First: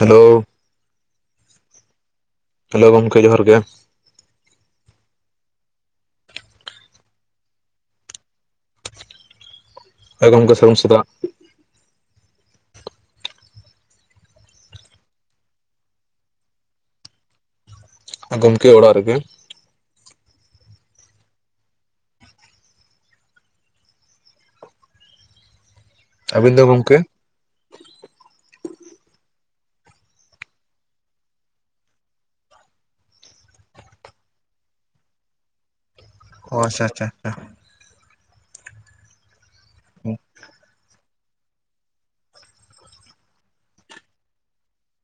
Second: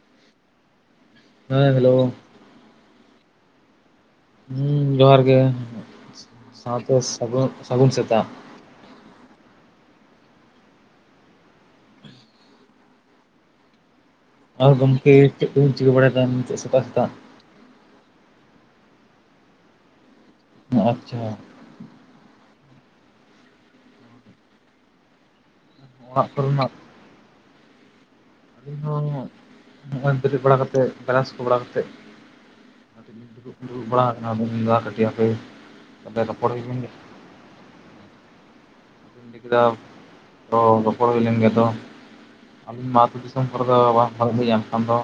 Hello, ᱦᱮᱸ hello. Hello ᱜᱚᱢᱠᱮ ᱡᱚᱦᱟᱨ ᱜᱮ ᱾ ᱦᱮᱸ ᱡᱚᱦᱟᱨ ᱜᱮ, ᱥᱟᱶᱛᱮ ᱥᱟᱹᱜᱩᱱ ᱥᱟᱹᱜᱩᱱ ᱥᱮᱛᱟᱜ ᱾ ᱦᱮᱸ ᱜᱚᱢᱠᱮ ᱥᱟᱹᱜᱩᱱ ᱥᱮᱛᱟᱜ ᱾ ᱟᱨ ᱜᱚᱢᱠᱮ ᱪᱮᱫ ᱠᱚ ᱵᱤᱱ ᱪᱤᱠᱟᱹ ᱵᱟᱲᱟᱭᱮᱫᱟ ᱱᱤᱛᱚᱜ ᱥᱮᱛᱟᱜ ᱥᱮᱛᱟᱜ? ᱜᱚᱢᱠᱮ ᱚᱲᱟᱜ ᱨᱮᱜᱮ ᱾ ᱟᱪᱪᱷᱟ ᱾ ᱚᱲᱟᱜ ᱟᱹᱵᱤᱱ ᱫᱚ ᱠᱚᱨᱮᱱᱟᱜ ᱜᱚᱢᱠᱮ? ᱤᱧ ᱦᱚᱸ ᱱᱚᱜ-ᱚᱭ ᱵᱮᱨᱮᱫ ᱵᱟᱲᱟ ᱠᱟᱛᱮᱫ ᱵᱨᱟᱥ ᱠᱚ ᱵᱟᱲᱟ ᱠᱟᱛᱮᱫ ᱫᱩᱲᱩᱵ ᱵᱟᱲᱟ ᱟᱠᱟᱱᱟ ᱵᱮᱱ ᱪᱩᱸᱫᱟ ᱟᱠᱟᱛ ᱜᱮᱭᱟ ᱯᱮ ᱚ ᱟᱪᱪᱷᱟ ᱟᱪᱪᱷᱟ ᱟᱪᱪᱷᱟ ᱾ [inaudible] ᱦᱩᱭ ᱞᱮᱱ ᱜᱮᱭᱟ ᱫᱚ ᱟᱹᱞᱤᱧ ᱢᱟ ᱟᱹᱛᱩ ᱫᱤᱥᱚᱢ ᱠᱚᱨᱮ ᱫᱚ ᱵᱟᱨᱫᱷᱟᱣ ᱞᱤᱧ ᱮᱱᱠᱷᱟᱱ ᱫᱚ?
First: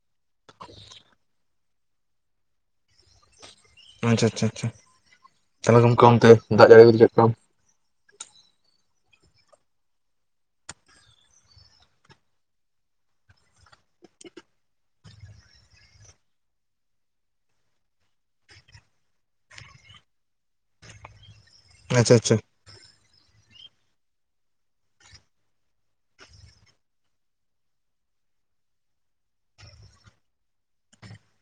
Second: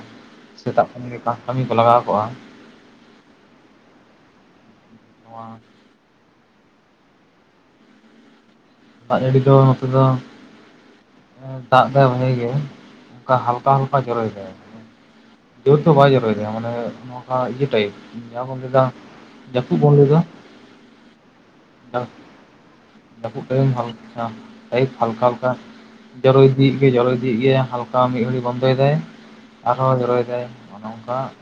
ᱥᱮᱛᱟᱜ ᱠᱷᱚᱱ ᱜᱮ ᱪᱟᱥ ᱠᱟᱹᱢᱤ ᱠᱚ ᱞᱟᱜᱟᱣ ᱠᱚᱜᱼᱟ ᱾ ᱟᱪᱪᱷᱟ ᱟᱪᱪᱷᱟ ᱟᱪᱪᱷᱟ ᱾ ᱱᱚᱣᱟ ᱟᱫᱚ ᱜᱚᱢᱠᱮ ᱚᱱᱛᱮ ᱫᱟᱜ ᱡᱟᱹᱲᱤ ᱠᱚᱫᱚ ᱪᱮᱫ ᱞᱮᱠᱟ? ᱫᱟᱜ ᱡᱟᱹᱲᱤ ᱫᱚ ᱱᱚᱛᱮ ᱫᱚ ᱫᱟᱜ ᱫᱟᱭ ᱵᱷᱟᱜᱮ ᱜᱮ ᱚᱱᱠᱟ ᱦᱟᱞᱠᱟ ᱦᱟᱞᱠᱟ ᱡᱚᱨᱚᱭ ᱫᱟᱭ ᱾ ᱡᱳᱨ ᱫᱚ ᱵᱟᱭ ᱡᱚᱨᱚᱭ ᱫᱟᱭ ᱾ ᱢᱟᱱᱮ ᱱᱚᱠᱟ ᱤᱭᱟᱹ ᱴᱟᱭᱤᱯ, ᱡᱟᱦᱟᱸ ᱵᱚᱱ ᱞᱟᱹᱭ ᱫᱟ ᱡᱟᱹᱯᱩᱫ ᱵᱚᱱ ᱞᱟᱹᱭᱫᱟ ᱞᱮᱠᱟ ᱵᱟᱜ ᱟᱪᱪᱷᱟ ᱟᱪᱪᱷᱟ ᱡᱟᱹᱯᱩᱫ ᱛᱤᱦᱤᱧ ᱦᱟᱞᱠᱟ ᱴᱟᱭᱤᱯ ᱦᱟᱞᱠᱟ ᱦᱟᱞᱠᱟ ᱾ ᱡᱚᱨᱚᱭ ᱤᱫᱤᱜ ᱜᱮᱭᱟᱭ ᱡᱚᱨᱚᱭ ᱤᱫᱤᱜ ᱜᱮᱭᱟᱭ, ᱦᱟᱞᱠᱟ ᱢᱤᱫ ᱜᱷᱟᱹᱲᱤᱡ ᱵᱚᱱᱫᱚᱭ ᱫᱟᱭ ᱾ ᱟᱨᱦᱚᱸ ᱡᱚᱨᱚᱭᱮᱫᱟᱭ ᱱᱚᱝᱠᱟ ᱾ [inaudible]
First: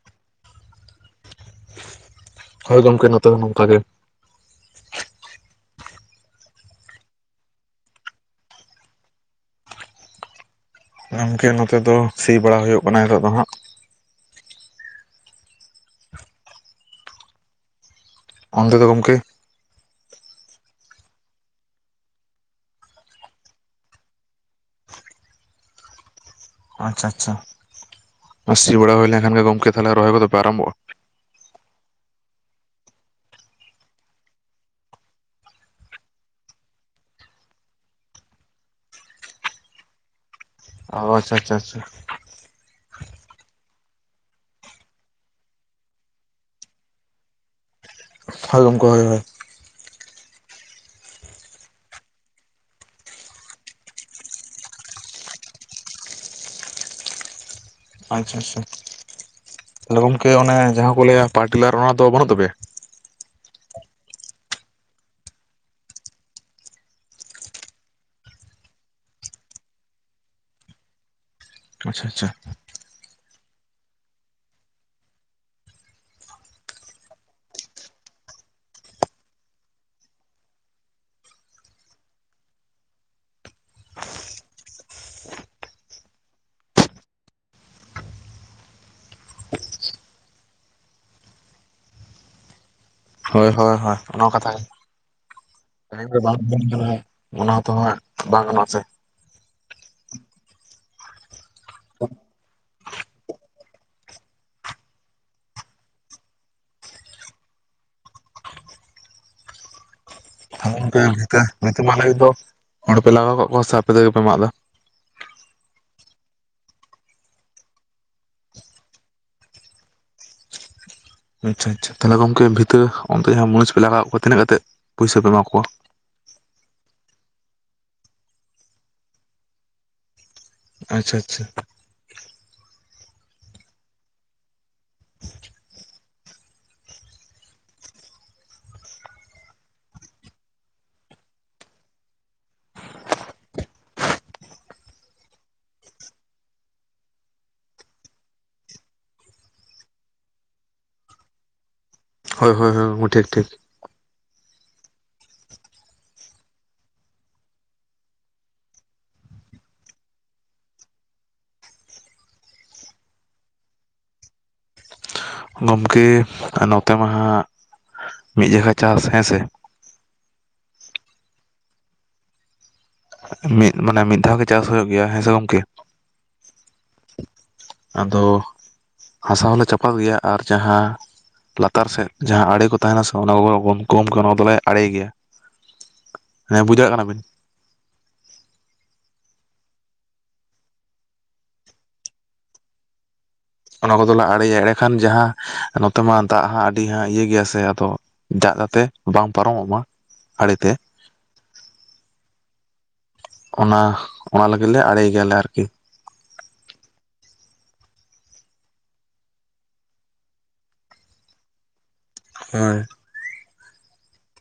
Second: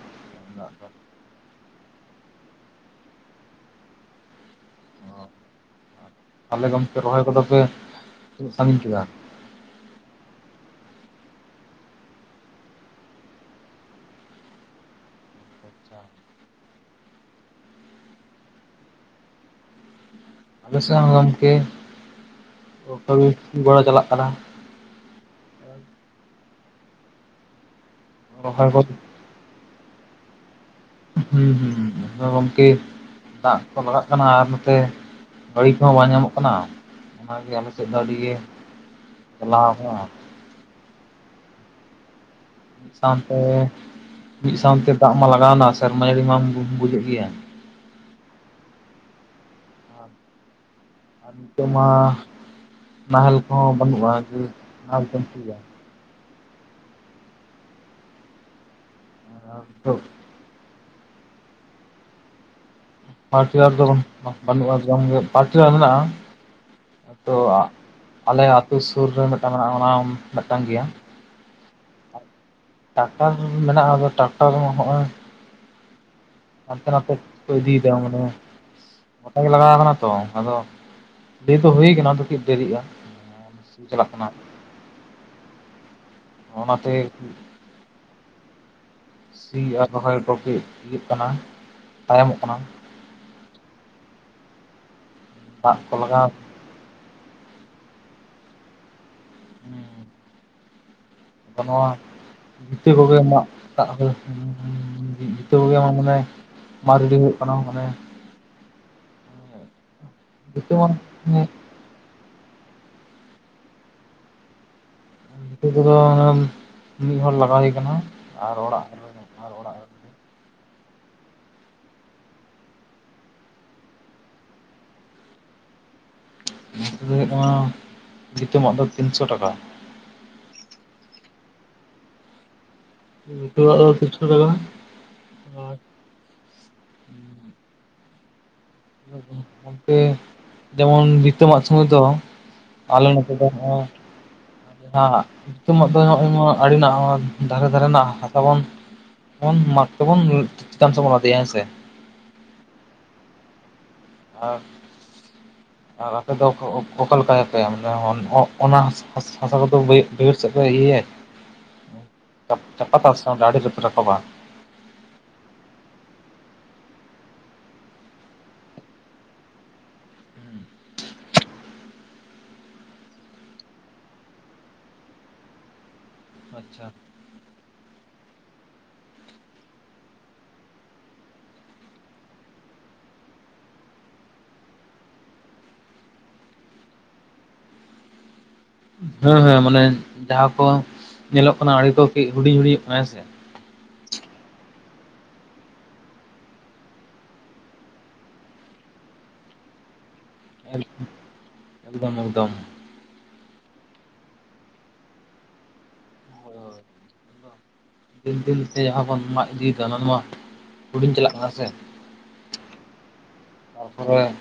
ᱦᱳᱭ ᱜᱚᱝᱠᱮ ᱱᱚᱛᱮ ᱫᱚ ᱱᱚᱝᱠᱟ ᱜᱮ ᱾ ᱛᱟᱦᱚᱞᱮ ᱜᱚᱝᱠᱮ ᱨᱚᱦᱚᱭ ᱠᱚᱫᱚ ᱯᱮ ᱛᱤᱱᱟᱹᱜ ᱥᱟᱺᱜᱤᱧ ᱠᱮᱫᱟ? ᱜᱚᱢᱠᱮ ᱱᱚᱛᱮ ᱫᱚ ᱥᱤ ᱵᱟᱲᱟ ᱦᱩᱭᱩᱜ ᱠᱟᱱᱟ ᱱᱤᱛᱚᱜ ᱫᱚ ᱦᱟᱸᱜ ᱾ ᱚᱱᱛᱮ ᱫᱚ ᱜᱚᱢᱠᱮ? ᱟᱞᱮ ᱥᱮᱫ ᱦᱚᱸ ᱜᱚᱢᱠᱮ ᱠᱟᱹᱢᱤ ᱜᱚᱲᱚ ᱪᱟᱞᱟᱜ ᱠᱟᱱᱟ ᱾ ᱟᱪᱪᱷᱟ ᱟᱪᱪᱷᱟ ᱾ ᱨᱚᱦᱚᱭ ᱥᱤ ᱠᱚ ᱵᱟᱲᱟ ᱦᱩᱭ ᱞᱮᱱᱠᱷᱟᱱ ᱜᱮ ᱜᱚᱝᱠᱮ ᱛᱟᱦᱚᱞᱮ ᱨᱚᱦᱚᱭ ᱠᱚᱫᱚ ᱯᱮ ᱟᱨᱟᱨᱚᱢᱵᱷᱚᱜᱼᱟ? ᱦᱩᱸ ᱦᱩᱸ ᱾ ᱟᱫᱚ ᱜᱚᱝᱠᱮ ᱫᱟᱜ ᱠᱚ ᱞᱟᱜᱟᱜ ᱠᱟᱱᱟ ᱟᱨ ᱱᱚᱱᱛᱮ ᱜᱟᱹᱲᱤ ᱠᱚᱦᱚᱸ ᱵᱟᱝ ᱧᱟᱢᱚᱜ ᱠᱟᱱᱟ ᱾ ᱚᱱᱟᱜᱮ ᱟᱞᱮᱥᱮᱫ ᱫᱚ ᱟᱹᱰᱤᱜᱮ ᱡᱟᱞᱟᱣ ᱟᱠᱟᱱᱟ ᱾ ᱟᱪᱪᱷᱟ ᱟᱪᱪᱷᱟ ᱟᱪᱪᱷᱟ ᱾ ᱢᱤᱫ ᱥᱟᱶᱛᱮ ᱢᱤᱫ ᱥᱟᱶᱛᱮ ᱫᱟᱜ ᱢᱟ ᱞᱟᱜᱟᱣᱱᱟ ᱥᱮᱨᱢᱟ ᱡᱟᱹᱲᱤ ᱢᱟᱢ ᱵᱩᱡᱮᱫ ᱜᱮᱭᱟ ᱾ ᱦᱳᱭ ᱜᱚᱝᱠᱮ ᱦᱳᱭ ᱦᱳᱭ ᱾ ᱟᱨ ᱱᱤᱛᱚᱜ ᱢᱟ ᱱᱟᱦᱮᱞ ᱠᱚᱦᱚᱸ ᱵᱟᱹᱱᱩᱜᱼᱟ ᱾ ᱡᱮ ᱱᱟᱦᱮᱞ ᱛᱮᱢ ᱥᱤᱭᱟ? ᱟᱪᱪᱷᱟ ᱟᱪᱪᱷᱟ, ᱟᱨ ᱱᱤᱛᱚᱜ ᱜᱚᱝᱠᱮ ᱚᱱᱮ ᱡᱟᱦᱟᱸ ᱠᱚ ᱞᱟᱹᱭᱟ ᱯᱟᱣᱟᱨᱴᱤᱞᱟᱨ ᱚᱱᱟ ᱫᱚ ᱵᱟᱹᱱᱩᱜ ᱛᱟᱯᱮᱭᱟ? ᱯᱟᱴᱤᱭᱟᱞ ᱫᱚ ᱵᱟ ᱵᱟᱹᱱᱩᱜᱼᱟ, ᱡᱮᱢᱚᱱ ᱜᱮ ᱯᱟᱴᱤᱭᱟᱞ ᱢᱮᱱᱟᱜᱼᱟ ᱾ ᱛᱚ ᱟᱞᱮ ᱟᱹᱛᱩ ᱥᱩᱨ ᱨᱮ ᱢᱤᱫᱴᱟᱝ ᱢᱮᱱᱟᱜᱼᱟ, ᱚᱱᱟ ᱢᱤᱫᱴᱟᱝ ᱜᱮᱭᱟ ᱾ ᱟᱪᱪᱷᱟ, ᱟᱪᱪᱷᱟ ᱾ ᱴᱟᱠᱴᱟᱨ ᱢᱮᱱᱟᱜᱼᱟ, ᱟᱫᱚ ᱴᱟᱠᱴᱟᱨ ᱱᱚᱜ-ᱚᱭ ᱦᱟᱱᱛᱮ ᱱᱟᱛᱮ ᱠᱚ ᱤᱫᱤᱭ ᱫᱟ ᱢᱚᱱᱮ ᱦᱳᱭ ᱾ ᱜᱚᱴᱟ ᱜᱮ ᱞᱟᱜᱟᱣ ᱠᱟᱱᱟ ᱛᱚ, ᱟᱫᱚ ᱰᱷᱤᱨ ᱫᱚ ᱦᱩᱭ ᱠᱟᱱᱟ ᱟᱫᱚ ᱠᱟᱹᱴᱤᱡ ᱫᱮᱨᱤᱜᱼᱟ ᱾ ᱪᱟᱞᱟᱜ ᱠᱟᱱᱟ ᱚᱱᱟᱛᱮ ᱥᱤ ᱟᱨ ᱨᱚᱦᱚᱭ ᱠᱚᱜᱮ ᱤᱭᱟᱹᱜ ᱠᱟᱱᱟ, ᱛᱟᱭᱚᱢᱚᱜ ᱠᱟᱱᱟ ᱾ ᱦᱳᱭ, ᱦᱳᱭ, ᱦᱳᱭ ᱚᱱᱟ ᱠᱟᱛᱷᱟ [inaudible] ᱫᱟᱜ ᱠᱚ ᱞᱟᱜᱟᱣ ᱚᱱᱟ ᱫᱚ ᱦᱟᱸᱜ ᱵᱟᱝ ᱜᱟᱱᱚᱜᱼᱟ ᱥᱮ ᱾ ᱦᱩᱸ ᱾ ᱱᱚᱣᱟ ᱤᱛᱟ ᱠᱚᱜᱮ [inaudible] ᱢᱟᱰ ᱨᱮᱰᱤ ᱦᱩᱭᱩᱜ ᱠᱟᱱᱟ ᱢᱟᱱᱮ ᱵᱷᱤᱛᱟᱹ ᱢᱟ [inaudible] ᱟᱞᱮ ᱫᱚ ᱦᱚᱲᱯᱮ ᱞᱟᱜᱟᱣ ᱠᱟᱜ ᱠᱚᱣᱟ ᱥᱮ ᱟᱯᱮ ᱛᱮᱜᱮ ᱯᱮ ᱢᱟᱜ ᱫᱟ? ᱵᱷᱤᱛᱟᱠᱚᱫᱚ ᱢᱤᱫ ᱦᱚᱲ ᱞᱟᱜᱟ ᱦᱩᱭ ᱠᱟᱱᱟ ᱟᱨ ᱚᱲᱟᱜ ᱨᱮ ᱟᱪᱪᱷᱟ, ᱟᱪᱪᱷᱟ, ᱛᱟᱦᱚᱞᱮ ᱜᱚᱝᱠᱮ ᱵᱷᱤᱛᱟᱹ ᱚᱱᱛᱮ ᱡᱟᱦᱟᱸ ᱢᱚᱹᱱᱤᱥ ᱯᱮ ᱞᱟᱜᱟᱣ ᱠᱚᱣᱟ ᱛᱤᱱᱟᱹᱜ ᱠᱟᱛᱮ ᱯᱩᱭᱥᱟ ᱯᱮ ᱮᱢᱟ ᱠᱚᱣᱟ? ᱱᱤᱛᱚᱜ ᱫᱚ ᱦᱩᱭᱩᱜ ᱠᱟᱱᱟ ᱵᱷᱤᱛᱟ ᱢᱟᱜ ᱫᱚ ᱛᱤᱱᱥᱚ ᱴᱟᱠᱟ ᱾ ᱟᱪᱪᱷᱟ, ᱟᱪᱪᱷᱟ ᱾ ᱱᱤᱛᱚᱜ ᱟᱜ ᱫᱚ ᱛᱤᱱᱥᱚ ᱫᱟᱜᱟ ᱟᱨ ᱜᱚᱝᱠᱮ ᱡᱮᱢᱚᱱ ᱵᱷᱤᱛᱟ ᱢᱟᱜ ᱥᱚᱢᱚᱭ ᱫᱚ ᱟᱞᱮ ᱱᱚᱛᱮ ᱫᱚ ᱦᱟᱸᱜ ᱟᱜ ᱫᱚ ᱱᱚᱜᱼᱚᱭ ᱟᱹᱰᱤ ᱱᱟᱜ ᱫᱷᱟᱨᱮ ᱫᱷᱟᱨᱮ ᱨᱮᱱᱟᱜ ᱦᱟᱥᱟ ᱵᱚᱱ ᱚᱱ ᱢᱟᱜ ᱛᱚᱵᱚᱱ ᱪᱮᱛᱟᱱ ᱥᱮᱫ ᱵᱚᱱ ᱞᱟᱫᱮᱭᱟ ᱦᱮᱸ ᱥᱮ ᱾ ᱦᱳᱭ, ᱦᱳᱭ, ᱦᱳᱭ ᱴᱷᱤᱠ, ᱴᱷᱤᱠ ᱾ ᱟᱨ [inaudible] ᱟᱨ ᱟᱯᱮ ᱫᱚ ᱚᱠᱟ ᱞᱮᱠᱟᱭ ᱯᱮ ᱢᱮ ᱚᱱᱟ ᱦᱟᱥᱟ ᱠᱚᱫᱚ ᱵᱟᱹᱭᱦᱟᱲ ᱥᱮᱫ ᱯᱮ ᱤᱭᱟᱹᱭᱟ [inaudible] ᱪᱟᱯᱟᱛᱟ ᱥᱮ ᱟᱨᱮ ᱨᱮᱯᱮ ᱨᱟᱠᱟᱵᱟ ᱜᱚᱝᱠᱮ ᱱᱚᱛᱮ ᱢᱟ ᱦᱟᱸᱜ ᱢᱤᱫ ᱡᱮᱠᱷᱟ ᱪᱟᱥ ᱦᱮᱸ ᱥᱮ ᱾ ᱢᱤᱫ ᱢᱟᱱᱮ ᱢᱤᱫ ᱫᱷᱟᱣ ᱜᱮ ᱪᱟᱥ ᱦᱩᱭᱩᱜ ᱜᱮᱭᱟ ᱦᱮᱸ ᱥᱮ ᱜᱚᱢᱠᱮ ᱾ ᱟᱪᱪᱷᱟ ᱾ ᱟᱫᱚ ᱦᱟᱥᱟ ᱦᱚᱞᱮ ᱪᱟᱯᱟᱫ ᱜᱮᱭᱟ ᱟᱨ ᱡᱟᱦᱟᱸ ᱞᱟᱛᱟᱨ ᱥᱮᱫ ᱡᱟᱦᱟᱸ ᱟᱲᱮ ᱠᱚ ᱛᱟᱦᱮᱱᱟ ᱥᱮ ᱚᱱᱟ ᱠᱚ ᱵᱚᱱ ᱠᱚᱢ ᱠᱚ ᱚᱱᱟ ᱫᱚᱞᱮ ᱟᱲᱮ ᱜᱮᱭᱟ ᱾ ᱦᱮᱸ ᱵᱩᱡᱷ ᱫᱟᱲᱮ ᱠᱟᱱᱟ ᱵᱤᱱ? ᱦᱮᱸ, ᱦᱮᱸ ᱢᱟᱱᱮ ᱡᱟᱦᱟᱸ ᱠᱚ ᱧᱮᱞᱚᱜ ᱠᱟᱱᱟ, ᱟᱲᱮ ᱠᱚ ᱠᱤ ᱦᱩᱰᱤᱧ, ᱦᱩᱰᱤᱧ ᱠᱟᱱᱟ ᱦᱮᱸ ᱥᱮ ᱾ ᱚᱱᱟ ᱠᱚᱫᱚᱞᱮ ᱟᱲᱮᱭᱟ ᱮᱸᱰᱮᱠᱷᱟᱱ ᱡᱟᱦᱟᱸ ᱱᱚᱛᱮ ᱢᱟ ᱫᱟᱜ ᱦᱚᱸ ᱟᱹᱰᱤ ᱦᱟᱸ ᱤᱭᱟᱹ ᱜᱮᱭᱟ ᱥᱮ ᱟᱫᱚ ᱫᱟᱜ ᱡᱟᱛᱮ ᱵᱟᱝ ᱯᱟᱨᱚᱢᱚᱜ ᱢᱟ ᱟᱨᱮ ᱮᱠᱫᱚᱢ, ᱮᱠᱫᱚᱢ ᱾ ᱚᱱᱟ, ᱚᱱᱟ ᱞᱟᱹᱜᱤᱫ ᱞᱮ ᱟᱲᱮᱭ ᱜᱮᱭᱟᱞᱮ ᱟᱨᱠᱤ ᱾ ᱦᱳᱭ ᱦᱳᱭ ᱫᱤᱱ, ᱫᱤᱱ ᱛᱮ ᱡᱟᱦᱟᱸ ᱵᱚᱱ ᱢᱟᱜ ᱤᱫᱤᱭ ᱠᱟᱜᱼᱟ, ᱚᱱᱟ ᱢᱟᱜ ᱦᱩᱰᱤᱧ ᱪᱟᱞᱟᱜ ᱠᱟᱱᱟ ᱥᱮ ᱾ ᱦᱳᱭ ᱾ ᱛᱟᱯᱚᱨᱮ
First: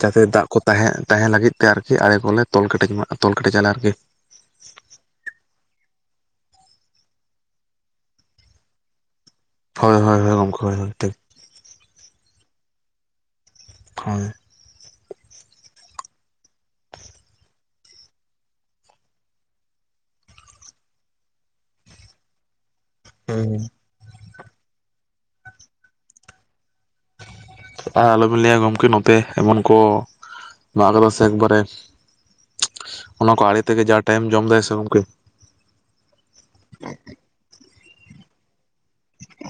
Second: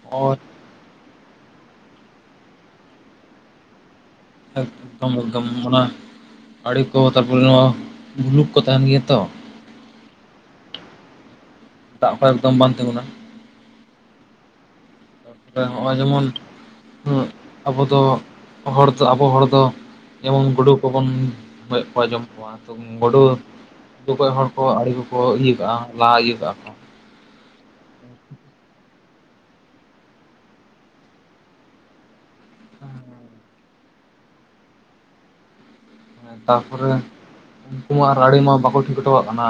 ᱡᱟᱛᱮ ᱫᱟᱜ ᱠᱚ ᱛᱟᱦᱮᱸ ᱛᱟᱦᱮᱸ ᱞᱟᱹᱜᱤᱫ ᱛᱮ ᱟᱨᱠᱤ ᱟᱲᱮ ᱠᱚᱞᱮ ᱛᱚᱞ ᱠᱮᱴᱮᱡ ᱢᱟ ᱛᱚᱞ ᱠᱮᱴᱮᱡ ᱟᱞᱮ ᱟᱨᱠᱤ ᱾ ᱮᱠᱫᱚᱢ ᱮᱠᱫᱚᱢ ᱚᱱᱟ ᱟᱲᱮ ᱠᱚ ᱛᱟᱨᱯᱚᱨᱮ ᱱᱚᱣᱟ ᱵᱷᱩᱞᱩᱠ ᱠᱚ ᱛᱟᱦᱮᱱ ᱜᱮᱭᱟ ᱛᱚ। ᱦᱳᱭ ᱦᱳᱭ ᱚᱱᱠᱟ ᱜᱮ ᱴᱷᱤᱠ ᱫᱟᱜ ᱠᱚ ᱮᱠᱫᱚᱢ ᱵᱟᱝ ᱛᱤᱸᱜᱩᱱᱟ। ᱦᱳᱭ ᱛᱟᱨᱯᱚᱨᱮ ᱱᱚᱜᱼᱚᱭ ᱡᱮᱢᱚᱱ ᱩᱸᱜ ᱟᱵᱚ ᱫᱚ ᱦᱚᱲ ᱫᱚ ᱟᱵᱚ ᱦᱚᱲ ᱫᱚ ᱡᱮᱢᱚᱱ ᱜᱩᱰᱩ ᱠᱚᱵᱚᱱ ᱜᱚᱡ ᱠᱚᱣᱟ ᱡᱚᱢ ᱠᱚᱣᱟ ᱜᱩᱰᱩ ᱜᱩᱰᱩ ᱜᱚᱡ ᱦᱚᱲ ᱠᱚ ᱟᱲᱮ ᱠᱚᱠᱚ ᱤᱭᱟᱹ ᱠᱟᱜᱼᱟ ᱞᱟᱦᱟ ᱤᱭᱟᱹ ᱠᱟᱜᱼᱟ ᱠᱚ ᱟᱨ ᱟᱞᱚᱵᱤᱱ ᱞᱟᱹᱭᱟ ᱜᱚᱢᱠᱮ ᱱᱚᱛᱮ ᱮᱢᱚᱱ ᱠᱚ ᱢᱟᱜ ᱟᱠᱟᱫᱟ ᱥᱮ ᱮᱠᱵᱟᱨᱮ ᱚᱱᱟ ᱠᱚ ᱟᱲᱮ ᱛᱮᱜᱮ ᱡᱟ ᱴᱟᱭᱤᱢ ᱡᱚᱢᱫᱟᱭ ᱥᱮ ᱜᱚᱢᱠᱮ ᱛᱟᱯᱚᱨᱮ ᱩᱱᱠᱩ ᱢᱟ ᱟᱨ ᱟᱲᱮ ᱢᱟ ᱵᱟᱠᱚ ᱴᱷᱤᱠ ᱦᱚᱴᱚᱠᱟᱜ ᱠᱟᱱᱟ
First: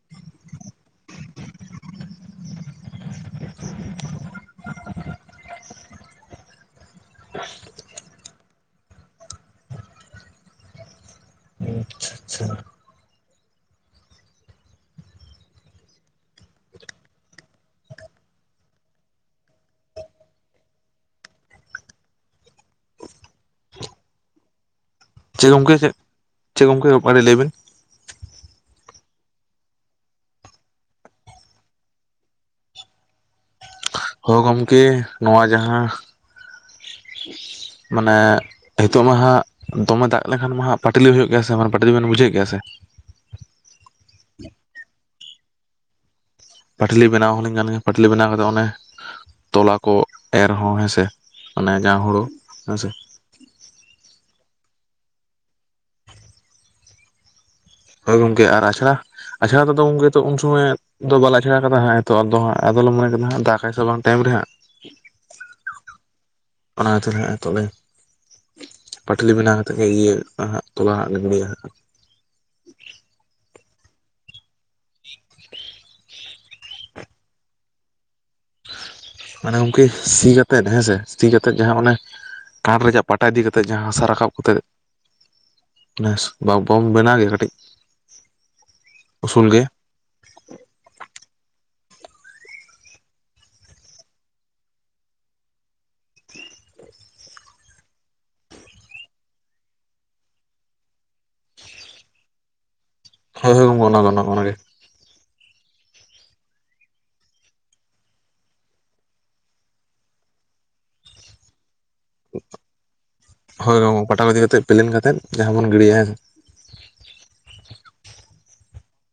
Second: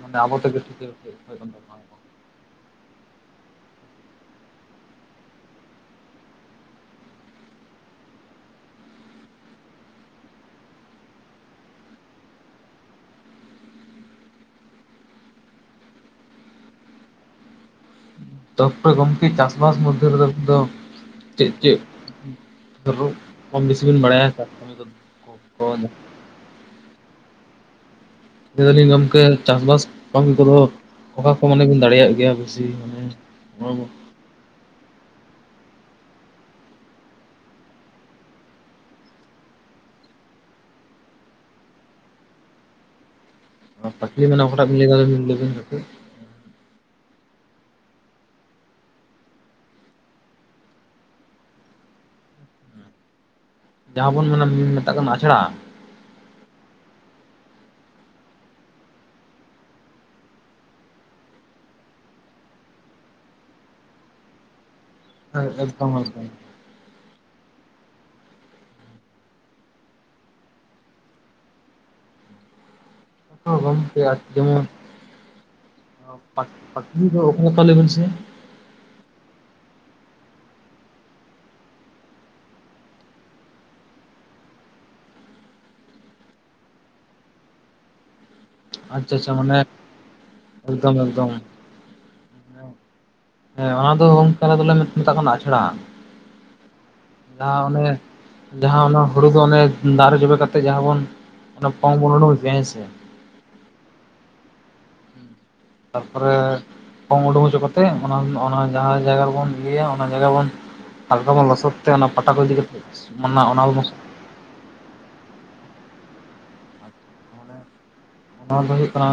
ᱢᱟᱱᱮ ᱟᱵᱚ ᱛᱮᱜᱮ ᱴᱷᱤᱠ ᱦᱳᱭᱳᱜ ᱠᱟᱱ ᱛᱟᱵᱚᱱᱟ [inaudible] [inaudible] ᱚ ᱟᱪᱪᱷᱟ ᱟᱪᱪᱷᱟ ᱛᱟᱨᱯᱚᱨᱮ ᱜᱚᱢᱠᱮ ᱪᱟᱥᱵᱟᱥ ᱢᱚᱫᱽᱫᱷᱮ ᱨᱮᱫᱚ ᱫᱚ ᱪᱮᱫ ᱪᱮᱫ ᱛᱚᱵᱩ ᱠᱚᱢ ᱵᱤᱥᱤᱵᱤᱱ ᱵᱟᱲᱟᱭᱟ ᱛᱚ ᱪᱮᱫ ᱜᱚᱝᱠᱮ ᱪᱮ ᱪᱮᱫ ᱜᱚᱝᱠᱮ ᱟᱠᱟᱨᱮ ᱞᱟᱹᱭᱵᱮᱱ ᱞᱟᱹᱭ ᱫᱟᱞᱤᱧ ᱜᱚᱢᱠᱮ ᱪᱟᱥᱵᱟᱥ ᱠᱟᱹᱢᱤ ᱠᱚᱫᱚ ᱚᱠᱟ ᱠᱚ ᱢᱟᱱᱮ ᱵᱤᱱ ᱫᱟᱲᱮᱭᱟᱜ ᱜᱮᱭᱟ ᱵᱮᱥᱤ ᱢᱟᱱᱮ? ᱚᱝ ᱦᱳ ᱜᱚᱢᱠᱮ ᱱᱚᱣᱟ ᱡᱟᱦᱟᱸ ᱢᱟᱱᱮ ᱱᱤᱛᱚᱜ ᱢᱟ ᱦᱟᱸᱜ ᱫᱚᱢᱮ ᱫᱟᱜ ᱞᱮᱠᱷᱟᱱ ᱢᱟ ᱦᱟᱹᱜ ᱯᱟᱴᱞᱤ ᱦᱩᱭᱩᱜ ᱜᱮᱭᱟ ᱥᱮ ᱵᱟᱝ ᱯᱟᱴᱞᱤ ᱵᱤᱱ ᱵᱩᱡᱮᱫ ᱜᱮᱭᱟ ᱥᱮ ᱯᱟᱴᱞᱤ ᱚᱠᱟᱴᱟᱜ ᱵᱤᱱ ᱞᱟᱹᱭ ᱫᱟ ᱞᱟᱹᱭᱵᱮᱱ ᱯᱟᱴᱞᱤ ᱵᱮᱱᱟᱣ ᱦᱚᱸᱞᱤᱧ ᱜᱟᱱ ᱜᱮᱭᱟ ᱯᱟᱴᱞᱤ ᱵᱮᱱᱟᱣ ᱠᱟᱛᱮᱫ ᱚᱱᱮ ᱛᱚᱞᱟ ᱠᱚ ᱮᱨ ᱦᱚᱸ ᱦᱮᱸᱥᱮ ᱢᱟᱱᱮ ᱡᱟ ᱦᱳᱲᱳ ᱦᱮᱸᱥᱮ ᱡᱟᱦᱟᱸ ᱵᱚᱱ ᱢᱮᱱ ᱢᱮᱛᱟᱜ ᱠᱟᱱᱟ ᱟᱪᱷᱲᱟ ᱦᱳᱭ ᱜᱚᱝᱠᱮ ᱟᱨ ᱟᱪᱷᱲᱟ ᱟᱪᱷᱲᱟ ᱛᱮᱫᱚ ᱜᱚᱝᱠᱮ ᱛᱚ ᱩᱱ ᱥᱚᱢᱚᱭ ᱫᱚ ᱵᱟᱞᱮ ᱟᱪᱷᱟᱲᱟ ᱟᱠᱟᱫᱟ ᱦᱟᱸᱜ ᱱᱤᱛᱚᱜ ᱫᱚ ᱟᱫᱚ ᱞᱮ ᱢᱚᱱᱮ ᱠᱮᱫᱟ ᱫᱟᱜᱟᱭ ᱥᱮ ᱵᱟᱝ ᱴᱟᱭᱤᱢ ᱨᱮ ᱦᱟᱸᱜ ᱦᱮᱸ ᱮᱠᱫᱚᱢ ᱮᱠᱫᱚᱢ ᱚᱱᱟᱛᱮ ᱦᱮ ᱛᱚᱞᱮ ᱯᱟᱴᱞᱤ ᱵᱮᱱᱟᱣ ᱠᱟᱛᱮᱫ ᱜᱮ ᱤᱭᱟᱹᱜ ᱛᱚᱞᱟ ᱦᱟᱸᱜ ᱞᱮ ᱜᱤᱲᱤᱭᱟ ᱦᱚᱸ ᱜᱚᱝᱠᱮ ᱟᱨ ᱡᱮᱢᱚᱱ [unintelligible] ᱯᱟᱴ ᱯᱟᱴᱞᱤ ᱫᱚ ᱚᱠᱟᱞᱮᱠᱟ ᱞᱮᱹᱭ ᱵᱤᱱ ᱥᱮ ᱢᱟᱱᱮ ᱜᱚᱢᱠᱮ ᱥᱤ ᱠᱟᱛᱮᱫ ᱦᱮᱸᱥᱮ ᱥᱤ ᱠᱟᱛᱮᱫ ᱡᱟᱦᱟᱸ ᱚᱱᱮ ᱠᱟᱴ ᱨᱮᱭᱟᱜ ᱯᱟᱴᱟ ᱤᱫᱤ ᱠᱟᱛᱮᱫ ᱡᱟᱦᱟᱸ ᱦᱟᱥᱟ ᱨᱟᱠᱟᱵ ᱠᱟᱛᱮᱫ ᱱᱮᱥ ᱵᱟᱵᱚᱱ ᱵᱮᱱᱟᱣ ᱜᱮᱭᱟ ᱠᱟᱹᱴᱤᱡ ᱟᱪᱪᱷᱟ ᱟᱪᱪᱷᱟ ᱩᱥᱩᱞ ᱜᱮ ᱢᱟᱱᱮ ᱮᱠᱫᱚᱢ ᱮᱠᱫᱚᱢ ᱦᱮᱸ ᱚᱱᱟ ᱫᱚ ᱜᱚᱝᱠᱮ ᱟᱞᱮ ᱫᱚᱞᱮ ᱢᱮᱛᱟᱜ ᱠᱟᱱᱟ ᱟᱪᱷᱟᱲᱟ ᱡᱟᱦᱟᱸ ᱚᱱᱮ ᱡᱟᱦᱟᱸ ᱚᱱᱟ ᱦᱩᱲᱩ ᱫᱚ ᱚᱱᱮ ᱫᱟᱜ ᱨᱮ ᱡᱚᱵᱮ ᱠᱟᱛᱮᱜ ᱡᱟᱦᱟᱸ ᱵᱚᱱ ᱚᱱᱟ ᱯᱚᱝ ᱵᱚᱱ ᱩᱰᱩᱠ ᱦᱚᱪᱚᱭᱟ ᱦᱮᱸ ᱥᱮ ᱦᱳᱭ ᱦᱳᱭ ᱚᱱᱟ ᱚᱱᱟᱜᱮ ᱛᱟᱨᱯᱚᱨᱮ ᱯᱚᱝ ᱩᱰᱩᱠ ᱦᱚᱪᱚ ᱠᱟᱛᱮᱫ ᱚᱱᱟ ᱚᱱᱟ ᱡᱟᱦᱟᱸ ᱡᱟᱭᱜᱟ ᱨᱮᱵᱚᱱ ᱤᱭᱟᱹᱭᱟ ᱚᱱᱟ ᱡᱟᱭᱜᱟ ᱵᱚᱱ ᱦᱟᱞᱠᱟ ᱵᱚᱱ ᱞᱚᱥᱚᱫ ᱛᱮ ᱚᱱᱟ ᱯᱟᱴᱟ ᱠᱚ ᱤᱫᱤ ᱠᱟᱛᱮ ᱚᱱᱟ ᱚᱱᱟ ᱯᱟᱴᱟᱠᱚ ᱤᱫᱤ ᱠᱟᱛᱮᱫ ᱯᱮᱞᱮᱱ ᱠᱟᱛᱮᱫ ᱡᱟᱦᱟᱸ ᱵᱚᱱ ᱜᱤᱰᱤᱭᱟ ᱦᱮᱸ ᱥᱮ ᱚᱱᱟ ᱫᱚ ᱦᱩᱭᱩᱜ ᱠᱟᱱᱟ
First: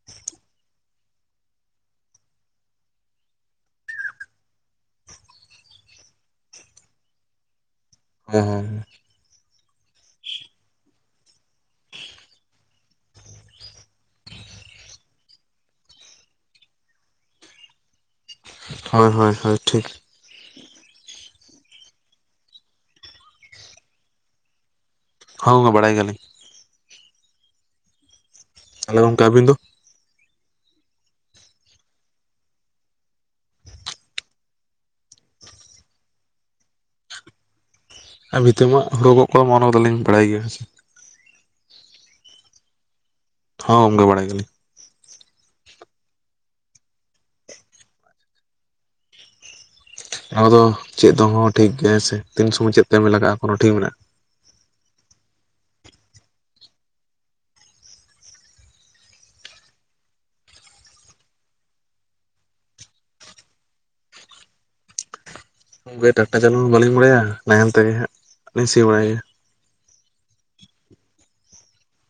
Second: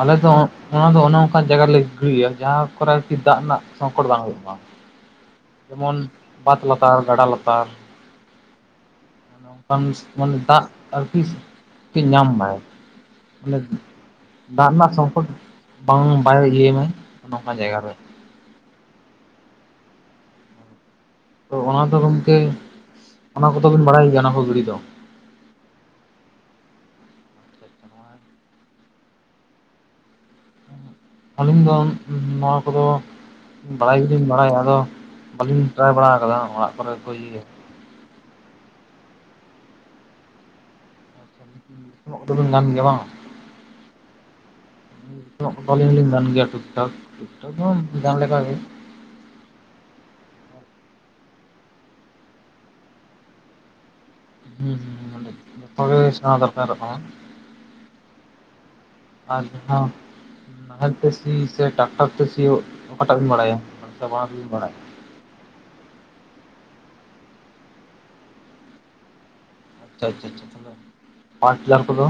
ᱟᱞᱮ ᱫᱚ ᱚᱱᱟ ᱫᱚ ᱚᱱᱮ ᱚᱱᱠᱟ ᱡᱟᱭᱜᱟ ᱨᱮᱞᱮ ᱜᱤᱲᱤᱭᱟ ᱡᱟᱦᱟᱸ ᱠᱚᱨᱮ ᱟᱨᱠᱤ ᱫᱟᱜ ᱨᱮᱱᱟᱜ ᱥᱚᱝᱠᱚᱴ ᱵᱟᱝ ᱦᱩᱭᱩᱜᱼᱟ [unintelligible] ᱡᱮᱢᱚᱱ ᱵᱟᱫᱽ ᱞᱟᱛᱟᱨ, ᱜᱟᱰᱟ ᱞᱟᱛᱟᱨ, ᱦᱮᱸ-ᱦᱮᱸ᱾ ᱱᱚᱝᱠᱟᱢ ᱢᱤᱥ ᱢᱚᱞ ᱫᱟᱜ ᱟᱨᱠᱤᱥ ᱠᱤ ᱧᱟᱢ ᱢᱟᱭ᱾ ᱢᱟᱱᱮᱫ ᱫᱟᱜ ᱱᱟᱜ ᱥᱚᱝᱠᱚᱴ ᱵᱟᱝ ᱵᱟᱭ ᱤᱭᱟᱹᱭ ᱢᱟᱭ ᱱᱚᱝᱠᱟᱱ ᱡᱟᱭᱜᱟ ᱨᱮ, ᱦᱳᱭ, ᱦᱳᱭ, ᱦᱳᱭ, ᱴᱷᱤᱠ᱾ ᱛᱚ ᱚᱱᱟ ᱫᱚ ᱜᱚᱝᱠᱮ, ᱚᱱᱟ ᱠᱚᱫᱚ ᱵᱤᱱ ᱵᱟᱲᱟᱭ ᱜᱮᱭᱟ ᱚᱱᱟ ᱯᱷᱩᱜᱽᱲᱤ ᱫᱚ ᱦᱚᱸ, ᱵᱟᱲᱟᱭ ᱜᱮᱭᱟᱞᱤᱧ᱾ ᱛᱟᱞᱮ ᱜᱚᱝᱠᱮ, ᱟᱵᱤᱱ ᱫᱚ? ᱟᱹᱞᱤᱧ ᱫᱚᱢ ᱱᱚᱣᱟ ᱠᱚᱫᱚ ᱵᱟᱲᱟᱭ ᱜᱮᱞᱤᱧ ᱵᱟᱲᱟᱭᱟ, ᱟᱫᱚ ᱵᱟᱹᱞᱤᱧ ᱴᱨᱟᱭ ᱵᱟᱲᱟ ᱟᱠᱟᱫᱟ ᱚᱲᱟᱜ ᱠᱚᱨᱮ ᱠᱚ ᱤᱭᱟᱹᱭᱟ! ᱟᱨ ᱵᱷᱤᱛᱟᱹ ᱢᱟᱜ ᱦᱩᱲᱩ ᱜᱚᱜ ᱠᱚ ᱢᱚᱱᱚ ᱫᱚᱞᱤᱧ ᱵᱟᱲᱟᱭ ᱜᱮᱭᱟ᱾ ᱩᱱᱚᱜ ᱚᱠᱛᱚ ᱫᱚᱢ ᱧᱟᱢ ᱜᱟᱱ ᱜᱮᱭᱟ ᱵᱟᱝ! ᱦᱚᱸ, ᱣᱚᱝᱠᱮ ᱵᱟᱲᱟᱭ ᱜᱮᱭᱟᱞᱤᱧ᱾ [inaudible] ᱦᱚᱸᱜᱟᱱ ᱞᱮᱠᱟᱜᱮ᱾ ᱚᱱᱟ ᱠᱚ ᱫᱚ ᱪᱮᱫ ᱛᱮ ᱦᱚᱸ ᱴᱷᱤᱠ ᱜᱮ ᱦᱮᱸ ᱥᱮ, ᱛᱤᱱ ᱥᱚᱢᱚᱭ ᱪᱮᱫ ᱠᱟᱢᱤ ᱞᱟᱜᱟᱜᱼᱟ, ᱠᱳᱱᱳ ᱴᱷᱤᱠ ᱢᱮᱱᱟᱜᱼᱟ! ᱦᱩᱸ-ᱦᱩᱸ, ᱱᱚᱰᱮ ᱡᱚᱛᱚ ᱜᱮ ᱞᱟᱹ ᱥᱮᱬᱟ ᱫᱚᱨᱠᱟᱨᱚᱜ ᱠᱟᱱᱟ᱾ ᱟᱨ ᱦᱚᱸ ᱱᱟᱦᱮᱞ ᱛᱮ ᱥᱤ ᱥᱮ ᱴᱟᱠᱴᱟᱨ ᱛᱮ ᱥᱤᱭᱳᱜ ᱚᱠᱟᱴᱟᱜ ᱵᱤᱸ ᱵᱟᱲᱟᱭᱟ ᱥᱮ ᱵᱟᱱᱟᱮ ᱜᱮ ᱵᱤᱱ ᱵᱟᱲᱟᱭᱟ? ᱩᱸ ᱜᱮ ᱴᱟᱠᱴᱟᱨ ᱪᱟᱞᱩ ᱵᱟᱹᱞᱤᱧ ᱵᱟᱲᱟᱭᱟ, ᱱᱟᱣᱮᱞ ᱛᱮ ᱜᱮ ᱦᱟᱸᱜ ᱞᱤᱧ ᱥᱤ ᱵᱟᱲᱟᱭ ᱜᱮᱭᱟ᱾ ᱪᱟ-ᱪᱟ, ᱛᱟᱞᱮ ᱯᱟᱴᱤᱞᱟᱨ ᱠᱚᱫᱚ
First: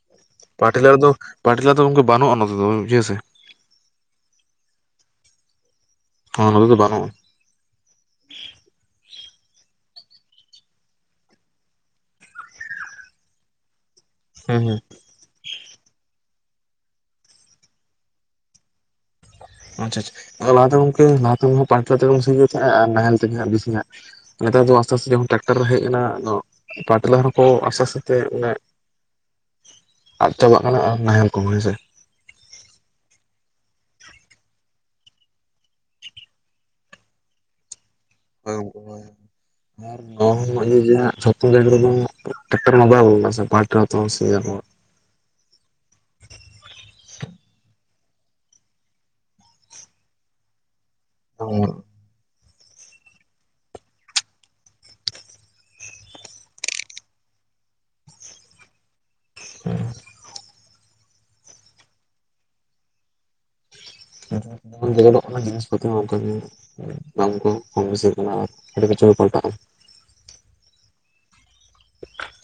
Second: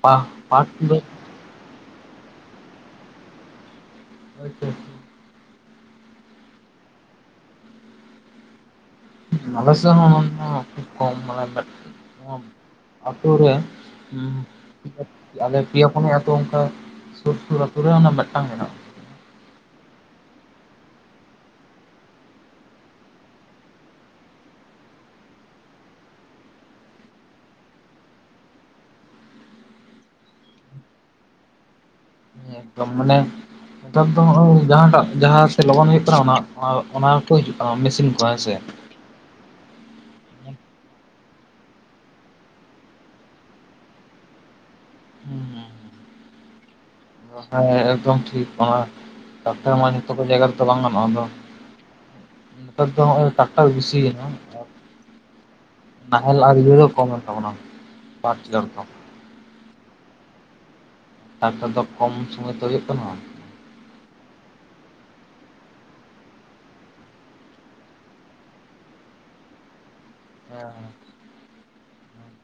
ᱯᱟ ᱯᱟᱴᱤᱞᱟᱨ ᱫᱚ, ᱯᱟᱴᱞᱟ ᱫᱚ ᱣᱚᱝᱠᱮ, ᱵᱟᱹᱱᱩᱜᱼᱟ ᱱᱚᱛᱮ [inaudible] ᱵᱩᱡᱷᱟᱹᱣ ᱥᱮ᱾ ᱳᱭᱛᱚ᱾ ᱦᱚᱸ, ᱱᱚᱛᱮ ᱫᱚ ᱵᱟᱱᱩᱜᱼᱟ᱾ [inaudible] ᱦᱩᱸ, ᱦᱩᱸ ᱦᱩᱸ ᱟᱞᱮ ᱯᱤᱭᱟ, ᱯᱩᱱᱤᱭᱟ ᱟᱹᱛᱩ ᱚᱝᱠᱟ ᱥᱩᱨ-ᱥᱩᱨ ᱟᱹᱛᱩ ᱨᱮ ᱚᱱᱟ ᱢᱤᱜᱴᱟᱝ ᱢᱮᱱᱟᱜᱼᱟ᱾ ᱟᱪᱪᱷᱟ-ᱪᱷᱟ, ᱟᱸ ᱞᱟᱦᱟᱛᱮ ᱜᱚᱝᱠᱮ, ᱞᱟᱦᱟ ᱛᱮ ᱯᱟᱞᱴᱨᱟ ᱛᱮᱜᱮ ᱵᱚᱱ ᱥᱤ ᱦᱩᱭᱩᱜ ᱛᱷᱮᱸᱜᱼᱟ ᱟᱨ ᱱᱟᱦᱮᱞ ᱛᱮᱜᱮ ᱦᱟᱸᱜ ᱵᱤᱥᱤ [inaudible] ᱱᱮᱛᱟ ᱫᱚ ᱟᱸᱥᱛᱮ-ᱟᱸᱥᱛᱮ ᱡᱚᱠᱷᱚᱱ ᱴᱟᱠᱴᱟᱨ ᱦᱮᱡ ᱮᱱᱟ ᱫᱚᱸ ᱯᱟᱴᱤᱞᱟᱨ ᱦᱚᱸ ᱠᱚ ᱟᱥᱛᱮ-ᱟᱥᱛᱮ ᱛᱮ ᱢᱟᱱᱮ ᱟᱜ ᱪᱟᱵᱟᱜ ᱠᱟᱱᱟ ᱟᱨ ᱱᱟᱦᱮᱞ ᱠᱚᱦᱚᱸ ᱦᱮᱸ ᱥᱮ᱾ ᱮᱠᱫᱚᱢ, ᱢᱟᱱᱮ ᱱᱮᱛᱟᱫᱽ ᱫᱚ ᱦᱚᱸᱜᱼᱚᱸᱭ ᱡᱟᱦᱟᱸ ᱴᱟᱜ ᱡᱟᱦᱟ ᱛᱮ ᱞᱚᱜᱚᱱ ᱦᱩᱭᱩᱜ ᱠᱟᱱᱟ, ᱚᱱᱟ ᱶᱟ ᱚᱱᱟ ᱴᱷᱩ ᱦᱤᱡᱩᱜ ᱠᱟᱱᱟ ᱢᱤᱥᱤᱱ ᱦᱳᱭ ᱦᱩᱸ ᱜᱚᱝᱠᱮ, ᱟᱨ [inaudible] ᱦᱩᱸ-ᱦᱩᱸ᱾ [inaudible] ᱚ ᱦᱮᱸ ᱮᱠᱫᱚᱢ ᱴᱷᱤᱠ ᱚᱱᱟ, ᱴᱟᱠᱴᱟᱨ ᱢᱟ ᱡᱚᱛᱚ ᱠᱚ ᱡᱟᱭᱜᱟ ᱨᱮᱛᱚ ᱵᱟᱝ ᱜᱟᱱᱚᱜᱼᱟ ᱛᱚ! ᱚᱸ᱾ ᱱᱮᱛᱟᱨ ᱫᱚ ᱦᱚᱸᱜᱼᱚᱸᱭ ᱴᱟᱠᱴᱟᱨ ᱵᱤᱥᱤ‌ ᱭᱮᱱᱟ᱾ ᱟ ᱱᱟᱦᱮᱞ ᱟᱨ ᱤᱭᱟᱹ ᱫᱚ ᱠᱚᱢᱮᱱ ᱛᱟᱵᱚᱱᱟ ᱯᱟᱴᱤᱞᱟᱨ ᱫᱚ᱾ ᱩᱸ᱾ ᱴᱟᱠᱴᱟ ᱫᱚ ᱠᱚᱢ ᱥᱩᱢᱚᱭ ᱛᱮ ᱦᱩᱭᱩᱜ ᱠᱟᱱᱟ᱾ [inaudible] ᱵᱟᱝ ᱠᱚ ᱠᱚᱢ ᱵᱮᱥᱤᱜ ᱠᱟᱱᱟ ᱟ ᱟᱹᱰᱤ ᱠᱤᱪᱷᱩ ᱯᱟᱞᱴᱟᱜᱼᱟ᱾ ᱦᱮᱸᱼᱭᱟᱸ ᱾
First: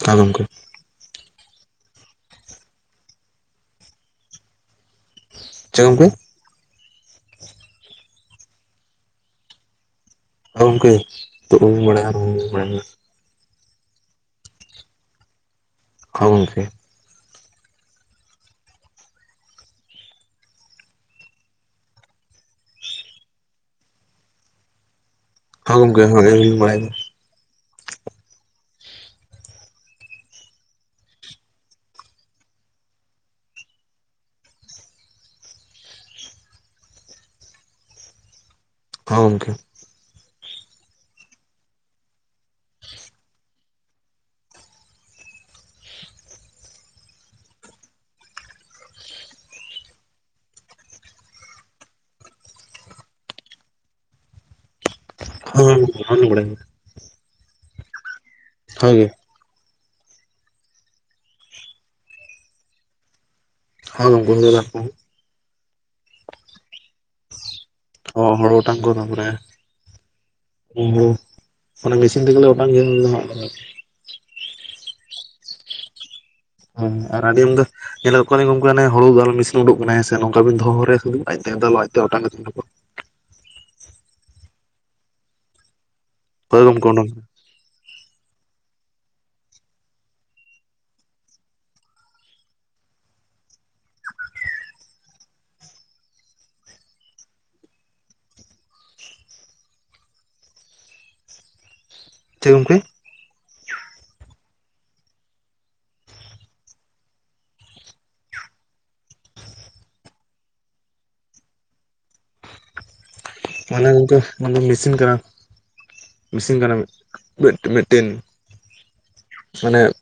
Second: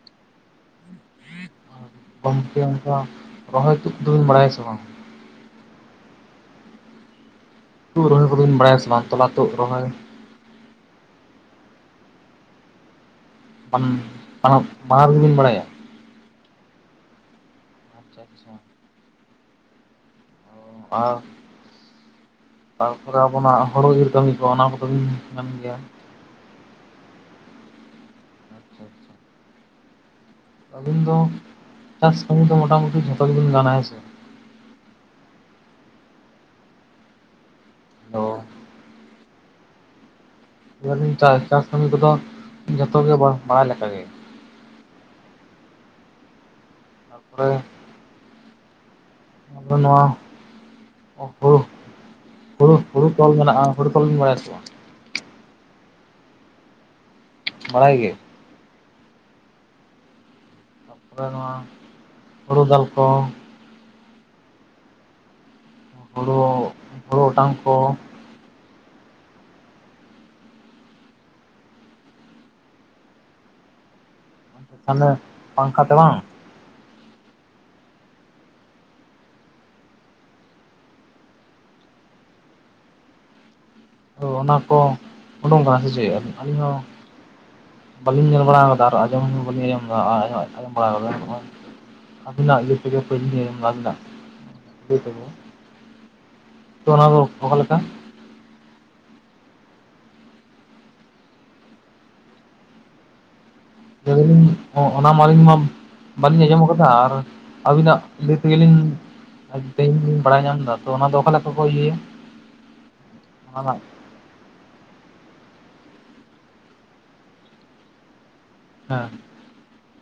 ᱛᱟᱸ ᱜᱚᱢᱠᱮ ᱾ [inaudible] ᱜᱚᱢᱠᱮ ᱚᱱᱠᱟ ᱨᱚᱦᱚᱭ ᱛᱩᱫ ᱫᱚᱵᱤᱱ, ᱵᱟᱲᱟᱭᱟ ᱥᱮ ᱵᱟᱝ? ᱪᱮᱫ ᱜᱚᱢᱠᱮ? ᱦᱩᱲᱩ ᱨᱚᱦᱚᱭ ᱠᱚᱫᱚ, ᱵᱤᱱ ᱵᱟᱲᱟᱭ ᱟᱥᱮ, ᱵᱟᱝ? ᱛᱚᱞᱟᱹᱛᱩᱫ ᱨᱚᱦᱚᱭ ᱦᱳᱭ ᱜᱚᱢᱠᱮ, ᱛᱩᱫ ᱦᱚᱸᱞᱤᱧ ᱵᱟᱲᱟᱭᱟ, ᱨᱚᱦᱚᱭ ᱦᱚᱸ ᱞᱤᱧ ᱟᱵᱟᱭᱟ ᱾ ᱵᱟᱱᱟᱨ ᱨᱮᱜᱵᱤᱱ, ᱵᱟᱲᱟᱭᱟ ᱾ ᱦᱚᱸ ᱜᱚᱢᱠᱮ ᱾ ᱟᱪ ᱪᱷᱟ ᱾ ᱟᱨ, ᱛᱟᱨ ᱯᱚᱨᱮ, ᱟᱵᱚᱱᱟᱜ ᱦᱩᱲᱩ ᱤᱨ ᱠᱟᱹᱢᱤ ᱠᱚ, ᱚᱱᱟ ᱠᱚ ᱠᱟᱹᱢᱤ ᱦᱚᱸ ᱜᱚᱢᱠᱮ, ᱦᱚᱭ, ᱟᱸᱞᱤᱧ, ᱞᱤᱧ ᱵᱟᱲᱟᱭ ᱜᱮᱭᱟ ᱾ ᱟᱪᱪᱷᱟ ᱟᱪᱪᱷᱟ ᱟᱹᱵᱤᱱ ᱫᱚ, ᱪᱟᱥ ᱠᱟᱹᱢᱤ ᱫᱚ, ᱢᱚᱴᱟ ᱢᱩᱴᱤ ᱡᱷᱚᱛᱚ ᱜᱮᱵᱤᱱ, ᱜᱟᱱᱟ, ᱦᱮᱸ ᱥᱮ ᱾ ᱦᱟᱞᱳ ᱦᱚᱸ ᱜᱚᱢᱠᱮ ᱾ ᱞᱟᱹᱭ ᱮᱫᱟᱞᱤᱧ ᱪᱟᱥ ᱠᱟᱹᱢᱤ ᱠᱚᱫᱚ, ᱡᱚᱛᱚ ᱜᱮ, ᱵᱟᱲᱟᱭ ᱞᱮᱠᱟᱜ ᱜᱮ ᱾ ᱛᱟ ᱯᱚᱨᱮ, ᱵᱟᱝ ᱫᱚ, ᱱᱚᱣᱟ ᱚᱦ ᱦᱩᱲᱩ, ᱦᱩᱲᱩ, ᱦᱩᱲᱩ ᱛᱚᱞ ᱢᱮᱱᱟᱜᱼᱟ, ᱦᱩᱲᱩ ᱛᱚᱞᱵᱤᱱ ᱵᱟᱲᱟᱭ ᱟᱥᱮ ᱵᱟᱝ? ᱦᱚᱸ, ᱚᱱᱟ ᱦᱚᱸᱞᱤᱧ ᱵᱟᱰᱟᱭᱟ ᱾ ᱵᱟᱲᱟᱭ ᱜᱮ ᱾ ᱦᱚᱭ ᱜᱮ ᱾ ᱛᱟᱨᱯᱚᱨᱮ, ᱱᱚᱣᱟ ᱦᱳᱲᱳ ᱫᱟᱞ ᱠᱚ? ᱦᱚᱭ, ᱜᱚᱱᱮᱠᱟ ᱠᱚ, ᱦᱩᱲᱩ, ᱦᱳᱲᱳ ᱚᱴᱟᱝ ᱠᱚ ᱚᱼ ᱦᱳᱲᱳ ᱚᱴᱟᱝ ᱠᱚᱫᱚ ᱯᱩᱨᱟ. ᱩᱸᱼᱦᱩᱸ ᱚᱱᱟ ᱢᱮᱥᱤᱱ ᱛᱮᱜᱮᱞᱮ, ᱚᱴᱟᱝ ᱜᱮᱭᱟ ᱾ [unintelligible] ᱛᱟᱦᱚᱞᱮ, ᱴᱟᱝᱠᱷᱟ ᱴᱟᱲᱟᱝ? ᱦᱮᱸ ᱼ, ᱟᱨ ᱟᱵᱤᱱ ᱫᱚ ᱧᱮᱞ ᱟᱠᱟᱫ ᱠᱚᱣᱟ ᱞᱤᱧ ᱜᱚᱝᱠᱮ, ᱦᱟᱱᱮ ᱦᱩᱲᱩ ᱫᱟᱞ ᱢᱮᱥᱤᱱ ᱩᱰᱩᱠ ᱠᱚ ᱠᱟᱱᱟ, ᱦᱮᱸ ᱥᱮ, ᱱᱚᱝᱠᱟ ᱵᱤᱱ ᱫᱚᱦᱚ ᱦᱚᱨᱟᱭᱟ, ᱥᱩᱫᱩ ᱟᱡ ᱛᱮᱜᱮ, ᱫᱟᱞᱚᱜ-ᱟ, ᱟᱡ ᱛᱮᱜᱮ, ᱚᱴᱟᱝ ᱠᱟᱛᱮ, ᱩᱰᱩᱠᱚᱜ-ᱟ। ᱦᱚᱻ ᱚᱱᱟ ᱠᱚ, ᱩᱰᱩᱝ ᱟᱠᱟᱱᱟ ᱥᱮ ᱪᱮᱫ? ᱟᱹᱞᱤᱧ ᱦᱳᱭ ᱦᱚᱸ ᱜᱚᱝᱠᱮ ᱚᱰᱚᱝ ᱵᱟᱹᱞᱤᱧ ᱧᱮᱞ ᱵᱟᱲᱟ ᱟᱠᱟᱫᱟ, ᱟᱨ ᱟᱸᱡᱚᱢ ᱦᱚᱸ, ᱵᱟᱞᱤᱧ ᱟᱸᱡᱚᱢ ᱵᱟᱲᱟ ᱟᱠᱟᱫᱟ, ᱱᱚᱜᱼᱚᱭ ᱟᱹᱵᱤᱱᱟᱜ ᱤᱭᱟᱹ ᱛᱮᱜᱮ, ᱯᱩᱭᱞᱚ ᱟᱹᱵᱤᱱᱟᱜ, ᱤᱭᱟᱹ ᱛᱮᱜᱮ, ᱛᱚ ᱚᱱᱟ ᱫᱚ, ᱯᱳᱦᱚᱞ ᱞᱮᱠᱟ? ᱪᱮᱫ? ᱜᱚᱝᱠᱮ! [unintelligible] ᱚᱱᱟ ᱢᱟ, ᱟᱹᱞᱤᱧ ᱢᱟ ᱵᱟᱹᱞᱤᱧ ᱟᱸᱡᱚᱢ ᱟᱠᱟᱫᱟ, ᱟᱨ ᱟᱹᱵᱤᱱᱟᱜ ᱞᱟᱹᱭ ᱛᱮᱜᱮ, ᱞᱤᱧ ᱛᱮᱦᱮᱧ, ᱤᱧ ᱵᱟᱲᱟᱭ ᱧᱟᱢ ᱮᱫᱟ, ᱛᱚ, ᱚᱱᱟ ᱫᱚ, ᱚᱠᱟ ᱞᱮᱠᱟ ᱠᱚ, ᱤᱭᱟᱹᱭᱟ? ᱚᱱᱟ ᱨᱮᱱᱟᱜ ᱢᱟᱱᱮ, ᱜᱚᱢᱠᱮ ᱢᱟᱱᱮ ᱢᱮᱥᱤᱱ ᱠᱟᱱᱟ, ᱢᱮᱥᱤᱱ ᱠᱟᱱᱟ, ᱢᱤᱛ ᱢᱤᱫᱴᱮᱱ। ᱦᱟᱸ। ᱢᱟᱱᱮ